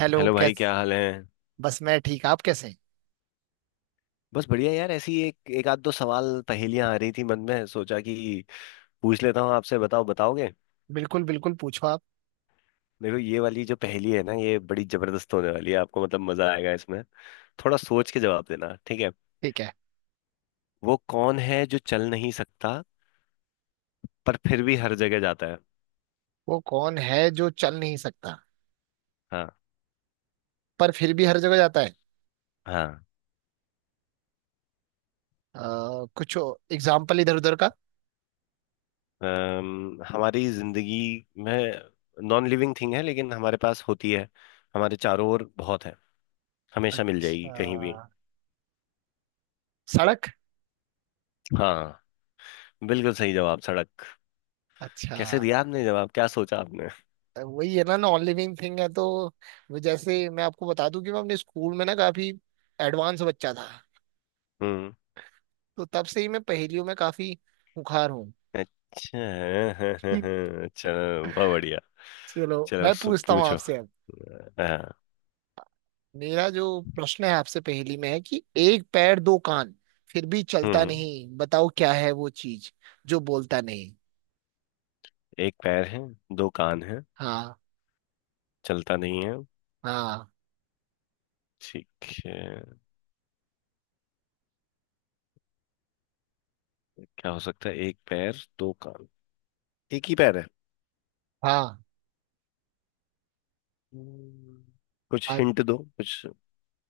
Hello hello भाई कैस। क्या हाल है। बस मैं ठीक। आप कैसे हैं? बस बढ़िया यार, ऐसी एक एक आध दो सवाल पहेलियां आ रही थी मन में, सोचा कि पूछ लेता हूँ आपसे। बताओ, बताओगे? बिल्कुल बिल्कुल, पूछो आप। देखो, ये वाली जो पहेली है ना, ये बड़ी जबरदस्त होने वाली है। आपको मतलब मजा आएगा इसमें। थोड़ा सोच के जवाब देना, ठीक है? ठीक है। वो कौन है जो चल नहीं सकता, पर फिर भी हर जगह जाता है? वो कौन है जो चल नहीं सकता हाँ। पर फिर भी हर जगह जाता है? हाँ। कुछ एग्जाम्पल इधर उधर का। हमारी जिंदगी में नॉन लिविंग थिंग है, लेकिन हमारे पास होती है। हमारे चारों ओर बहुत है, हमेशा मिल जाएगी अच्छा, कहीं भी। सड़क। हाँ, बिल्कुल सही जवाब, सड़क। अच्छा, कैसे दिया आपने जवाब, क्या सोचा आपने? वही है ना, नॉन लिविंग थिंग है तो। वो जैसे मैं आपको बता दूं कि मैं अपने स्कूल में ना काफी एडवांस बच्चा था। हम्म तो तब से ही मैं पहेलियों में काफी हुखार हूँ। अच्छा, हाँ, हाँ, हाँ, हाँ, चलो बहुत बढ़िया। चलो चलो, मैं पूछता हूँ पूछो। आपसे अब। हाँ। मेरा जो प्रश्न है आपसे पहेली में है कि एक पैर, दो कान, फिर भी चलता हम्म नहीं, बताओ क्या है वो चीज जो बोलता नहीं। एक पैर है, दो कान है, हाँ, चलता नहीं है, हाँ, ठीक है? क्या हो सकता है, एक पैर, दो कान? एक ही पैर है। हाँ। हम्म, कुछ आ- हिंट दो कुछ।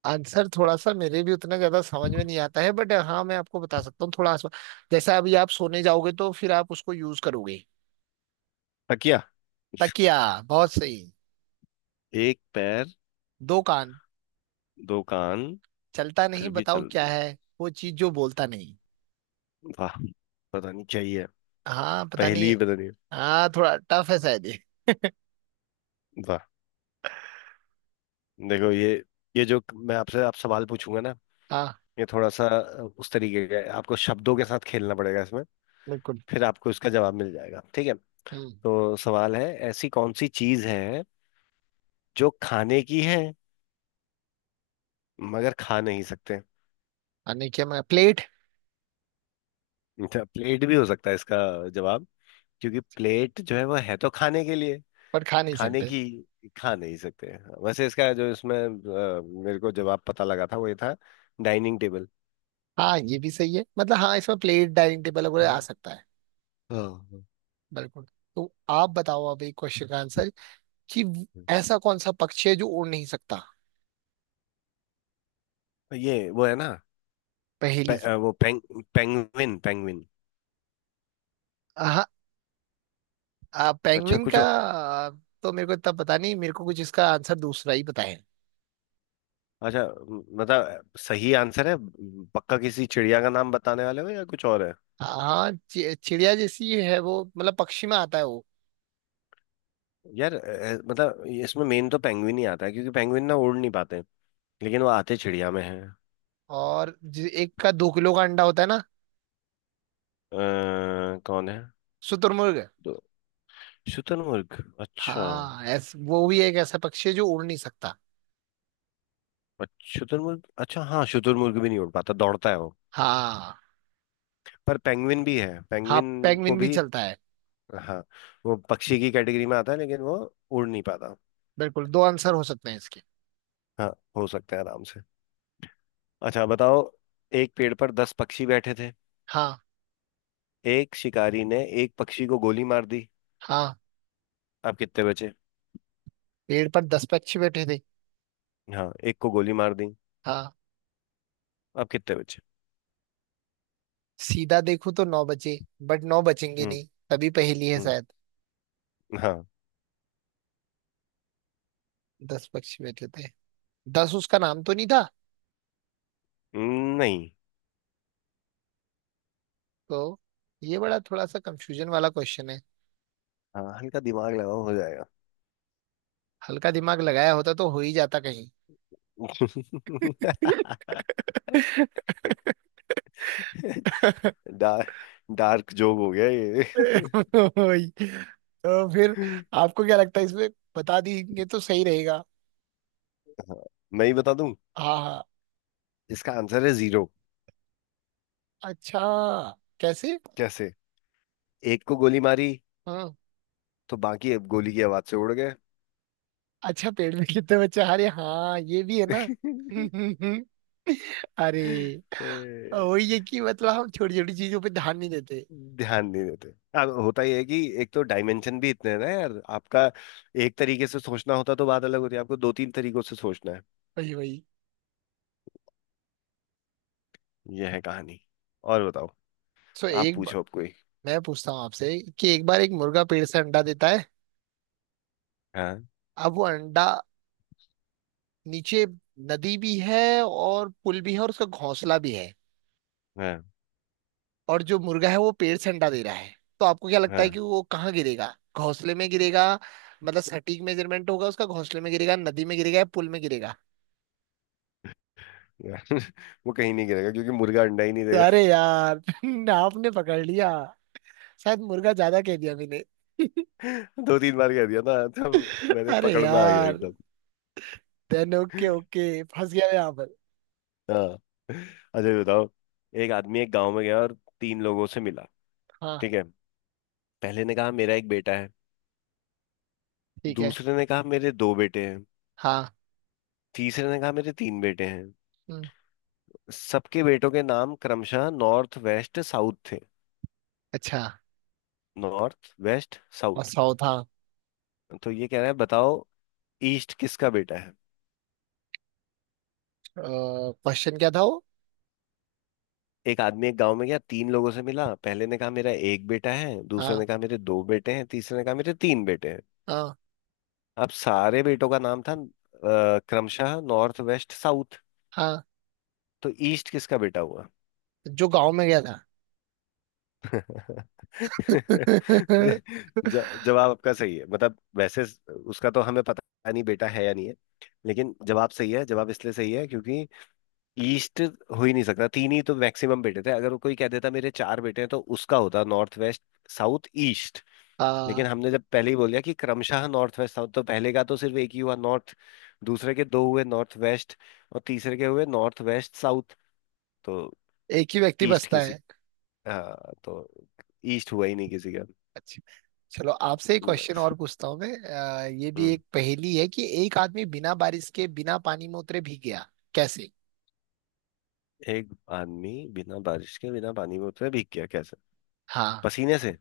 आंसर थोड़ा सा मेरे भी उतना ज्यादा समझ में नहीं आता है, बट हाँ मैं आपको बता सकता हूँ थोड़ा आसपास। जैसे अभी आप सोने जाओगे तो फिर आप उसको यूज करोगे। तकिया? तकिया। बहुत सही। एक पैर, दो कान। दो कान, चलता नहीं, फिर भी बताओ चल। क्या है वो चीज जो बोलता नहीं। वाह, पता नहीं क्या ही है, हाँ, पता पहेली नहीं। ही पता नहीं। हाँ, थोड़ा टफ है शायद ये। वाह। देखो, ये जो मैं आपसे आप सवाल पूछूंगा ना, हाँ, ये थोड़ा सा उस तरीके का है। आपको शब्दों के साथ खेलना पड़ेगा इसमें, बिल्कुल। फिर आपको इसका जवाब मिल जाएगा, ठीक है? हम्म। तो सवाल है, ऐसी कौन सी चीज है जो खाने की है मगर खा नहीं सकते? आने क्या मैं प्लेट? अच्छा, प्लेट भी हो सकता है इसका जवाब, क्योंकि प्लेट जो है वो है तो खाने के लिए। पर खा नहीं खाने सकते। की, खा नहीं सकते। वैसे इसका जो इसमें मेरे को जवाब पता लगा था, वो ये था, डाइनिंग टेबल। हाँ, ये भी सही है, मतलब हाँ इसमें प्लेट, डाइनिंग टेबल वगैरह आ हाँ, सकता है। हाँ, हाँ। बिल्कुल। तो आप बताओ अब एक क्वेश्चन का आंसर कि ऐसा कौन सा पक्षी है जो उड़ नहीं सकता? ये वो है ना, पे, पहेली। अ, वो पेंग, पेंगविन, पेंगविन। हाँ। अच्छा, पेंगुइन कुछ। का तो मेरे को इतना पता नहीं, मेरे को कुछ इसका आंसर दूसरा ही पता है। अच्छा, मतलब सही आंसर है? पक्का किसी चिड़िया का नाम बताने वाले हो या कुछ और है? हाँ, चिड़िया जैसी है वो, मतलब पक्षी में आता है वो। यार, मतलब इसमें मेन तो पेंगुइन ही आता है, क्योंकि पेंगुइन ना उड़ नहीं पाते, लेकिन वो आते चिड़िया में हैं। और एक का 2 किलो का अंडा होता है ना? कौन है? शुतुरमुर्ग। तो शुतुरमुर्ग। अच्छा। हाँ वो भी एक ऐसा पक्षी है जो उड़ नहीं सकता। अच्छा, शुतुरमुर्ग। अच्छा, हाँ, शुतुरमुर्ग भी नहीं उड़ पाता, दौड़ता है वो। हाँ। पर पेंगुइन भी है, हाँ, पेंगुइन को पेंगुइन भी भी। चलता है। हाँ, वो पक्षी की कैटेगरी में आता है लेकिन वो उड़ नहीं पाता। बिल्कुल, दो आंसर हो सकते हैं इसके। हाँ, हो सकता है आराम से। अच्छा बताओ, एक पेड़ पर दस पक्षी बैठे थे। हाँ। एक शिकारी ने एक पक्षी को गोली मार दी, हाँ। अब कितने बचे? पेड़ पर 10 पक्षी बैठे थे। हाँ, एक को गोली मार दी, हाँ। अब कितने बचे? सीधा देखूं तो नौ बचे। बट नौ बचेंगे हम्म। नहीं तभी पहेली है हम्म। शायद। हाँ। 10 पक्षी बैठे थे। 10 उसका नाम तो नहीं था। नहीं। तो ये बड़ा थोड़ा सा कंफ्यूजन वाला क्वेश्चन है। हाँ, हल्का दिमाग लगाओ हो जाएगा। हल्का दिमाग लगाया होता तो हो ही जाता कहीं। डार्क, डार्क जोक हो गया ये। वही। तो फिर आपको क्या लगता है इसमें, बता देंगे तो सही रहेगा? हाँ, मैं ही बता दूं। हाँ, हाँ। इसका आंसर है जीरो। अच्छा। कैसे? कैसे? एक को गोली मारी, हाँ। तो बाकी अब गोली की आवाज से उड़ गए। अच्छा, पेड़ में कितने बच्चे, अरे हाँ ये भी है ना। अरे, ए, वही है कि मतलब हम छोटी छोटी चीजों पे ध्यान नहीं देते। ध्यान नहीं देते। अब होता ही है, कि एक तो डायमेंशन भी इतने हैं ना यार आपका। एक तरीके से सोचना होता तो बात अलग होती है, आपको दो तीन तरीकों से सोचना है। वही, वही। यह है कहानी। और बताओ, सो आप एक ब... पूछो अब कोई। मैं पूछता हूँ आपसे कि एक बार एक मुर्गा पेड़ से अंडा देता है। हाँ। अब वो अंडा नीचे, नदी भी है और पुल भी है और उसका घोंसला भी है। हाँ। और जो मुर्गा है वो पेड़ से अंडा दे रहा है, तो आपको क्या लगता हाँ। है कि वो कहाँ गिरेगा? घोंसले में गिरेगा, मतलब सटीक मेजरमेंट होगा उसका, घोंसले में गिरेगा, नदी में गिरेगा या पुल में गिरेगा? यार, वो कहीं नहीं गिरेगा, क्योंकि मुर्गा अंडा ही नहीं देगा। अरे यार आपने पकड़ लिया, शायद मुर्गा ज्यादा कह दिया मैंने। दो तीन बार कह दिया ना, तब मैंने अरे पकड़ में आ गया यार, एकदम। देन ओके ओके फंस गया मैं यहाँ पर। हाँ। अच्छा ये बताओ, एक आदमी एक गांव में गया और तीन लोगों से मिला, हाँ, ठीक है? पहले ने कहा मेरा एक बेटा है, ठीक है। दूसरे ने कहा मेरे दो बेटे हैं, हाँ। तीसरे ने कहा मेरे तीन बेटे हैं। हम्म, सबके बेटों के नाम क्रमशः नॉर्थ, वेस्ट, साउथ थे। अच्छा। नॉर्थ, वेस्ट, और साउथ। 100 था? तो ये कह रहा है, बताओ ईस्ट किसका बेटा है? क्वेश्चन क्या था वो? एक आदमी एक गांव में गया, तीन लोगों से मिला। पहले ने कहा मेरा एक बेटा है, दूसरे हाँ, ने कहा मेरे दो बेटे हैं, तीसरे ने कहा मेरे तीन बेटे हैं। हाँ, अब सारे बेटों का नाम था क्रमशः नॉर्थ, वेस्ट, साउथ। हाँ। तो ईस्ट किसका बेटा हुआ? जो गांव में गया था। जवाब आपका सही है, मतलब वैसे उसका तो हमें पता नहीं बेटा है या नहीं है, लेकिन जवाब सही है। जवाब इसलिए सही है क्योंकि ईस्ट हो ही नहीं सकता, तीन ही तो मैक्सिमम बेटे थे। अगर कोई कह देता मेरे चार बेटे हैं, तो उसका होता नॉर्थ, वेस्ट, साउथ, ईस्ट। लेकिन आ, हमने जब पहले ही बोल दिया कि क्रमशः नॉर्थ, वेस्ट, साउथ, तो पहले का तो सिर्फ एक ही हुआ, नॉर्थ। दूसरे के दो हुए, नॉर्थ, वेस्ट। और तीसरे के हुए नॉर्थ, वेस्ट, साउथ। तो एक ही व्यक्ति ईस्ट बसता किसी, है। हाँ तो ईस्ट हुआ ही नहीं किसी का। अच्छा। चलो आपसे एक क्वेश्चन बस। और पूछता हूँ मैं, ये भी हम्म। एक पहेली है कि एक आदमी बिना बारिश के बिना पानी में उतरे भीग गया। कैसे? एक आदमी बिना बारिश के बिना पानी के उतरे भीग गया, कैसे? हाँ, पसीने से।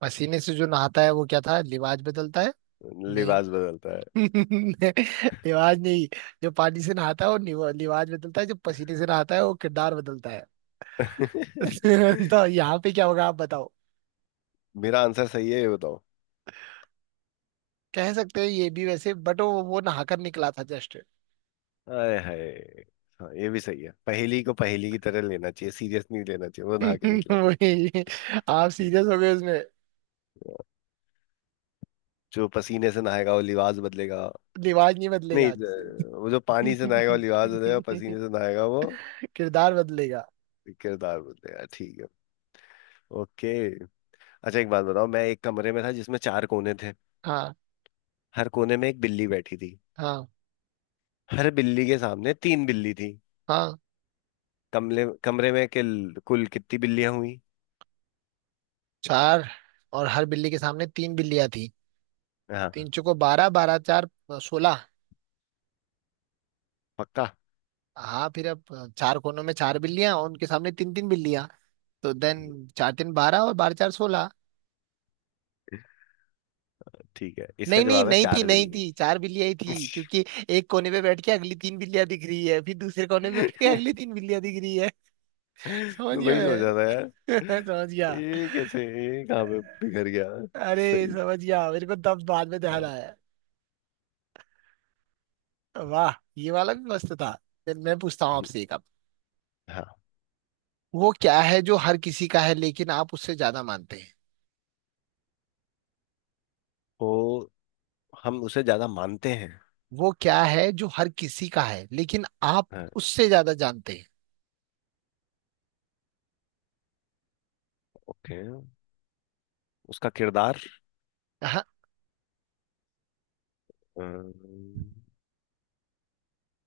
पसीने से। जो नहाता है वो क्या था लिवाज बदलता है। नहीं। लिबास बदलता है। लिवाज नहीं। जो पानी से नहाता है वो लिवाज बदलता है, जो पसीने से नहाता है वो किरदार बदलता है। तो यहाँ पे क्या होगा आप बताओ? मेरा आंसर सही है ये बताओ? कह सकते हैं ये भी वैसे, बट वो नहाकर निकला था जस्ट। आए हाय। हाँ ये भी सही है, पहेली को पहेली की तरह लेना चाहिए, सीरियस नहीं लेना चाहिए, वो नहा के निकला था। वही, आप हम्म। सीरियस हो गए उसमें। जो पसीने से नहाएगा वो लिबास बदलेगा। लिवाज नहीं बदलेगा नहीं, आज। वो जो पानी से नहाएगा वो लिबास बदलेगा, पसीने से नहाएगा वो किरदार बदलेगा। किरदार बदलेगा, ठीक है? ओके। अच्छा एक बात बताओ, मैं एक कमरे में था जिसमें चार कोने थे। हाँ। हर कोने में एक बिल्ली बैठी थी। हाँ। हर बिल्ली के सामने तीन बिल्ली थी। हाँ। कमरे कमरे में कुल कितनी बिल्लियां हुई? चार। और हर बिल्ली के सामने तीन बिल्लियां थी। हाँ, तीन हाँ, चौको बारह, बारह चार 16। पक्का? हाँ, फिर अब चार कोनों में चार बिल्लियां और उनके सामने तीन तीन बिल्लियां। तो देन चार तीन बारह और बारह चार 16। ठीक है, इसका नहीं, नहीं, जवाब है नहीं थी, चार नहीं बिल्ली। थी, चार बिल्लियां ही थी क्योंकि एक कोने पे बैठ के अगली तीन बिल्लियां दिख रही है, फिर दूसरे कोने पे बैठ के अगली तीन बिल्लियां दिख रही है। समझ मैं गया वही सोच रहा था यार, मैं, समझ गया। ये कैसे, ये कहाँ पे बिखर गया। अरे, सही। समझ गया मेरे को तब बाद में ध्यान आया। वाह, ये वाला भी मस्त था। फिर मैं पूछता हूँ हम्म, आपसे एक अब। हाँ वो क्या है जो हर किसी का है लेकिन आप उससे ज्यादा मानते हैं? तो हम उसे ज्यादा मानते हैं। वो क्या है जो हर किसी का है, लेकिन आप हाँ। उससे ज्यादा जानते हैं? ओके, उसका किरदार। हाँ। अम,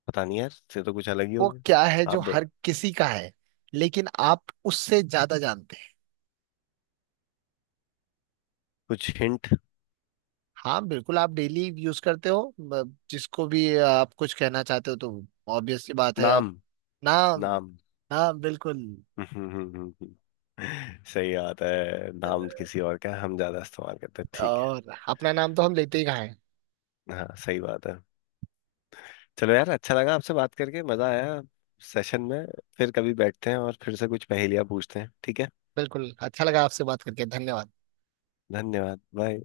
पता नहीं यार, से तो कुछ अलग ही हो वो क्या है गया जो अब। हर किसी का है लेकिन आप उससे ज्यादा जानते हैं? कुछ हिंट? हाँ, बिल्कुल। आप डेली यूज करते हो, जिसको भी आप कुछ कहना चाहते हो तो ऑब्वियस सी बात है आप। नाम। नाम। नाम। हाँ, बिल्कुल। सही बात है, नाम किसी और का है, हम ज्यादा इस्तेमाल करते हैं, ठीक है। और अपना नाम तो हम लेते ही कहाँ हैं? हाँ सही बात है। चलो यार, अच्छा लगा आपसे बात करके, मजा आया सेशन में। फिर कभी बैठते हैं और फिर से कुछ पहेलियां पूछते हैं, ठीक है? बिल्कुल, अच्छा लगा आपसे बात करके। धन्यवाद। धन्यवाद, बाय।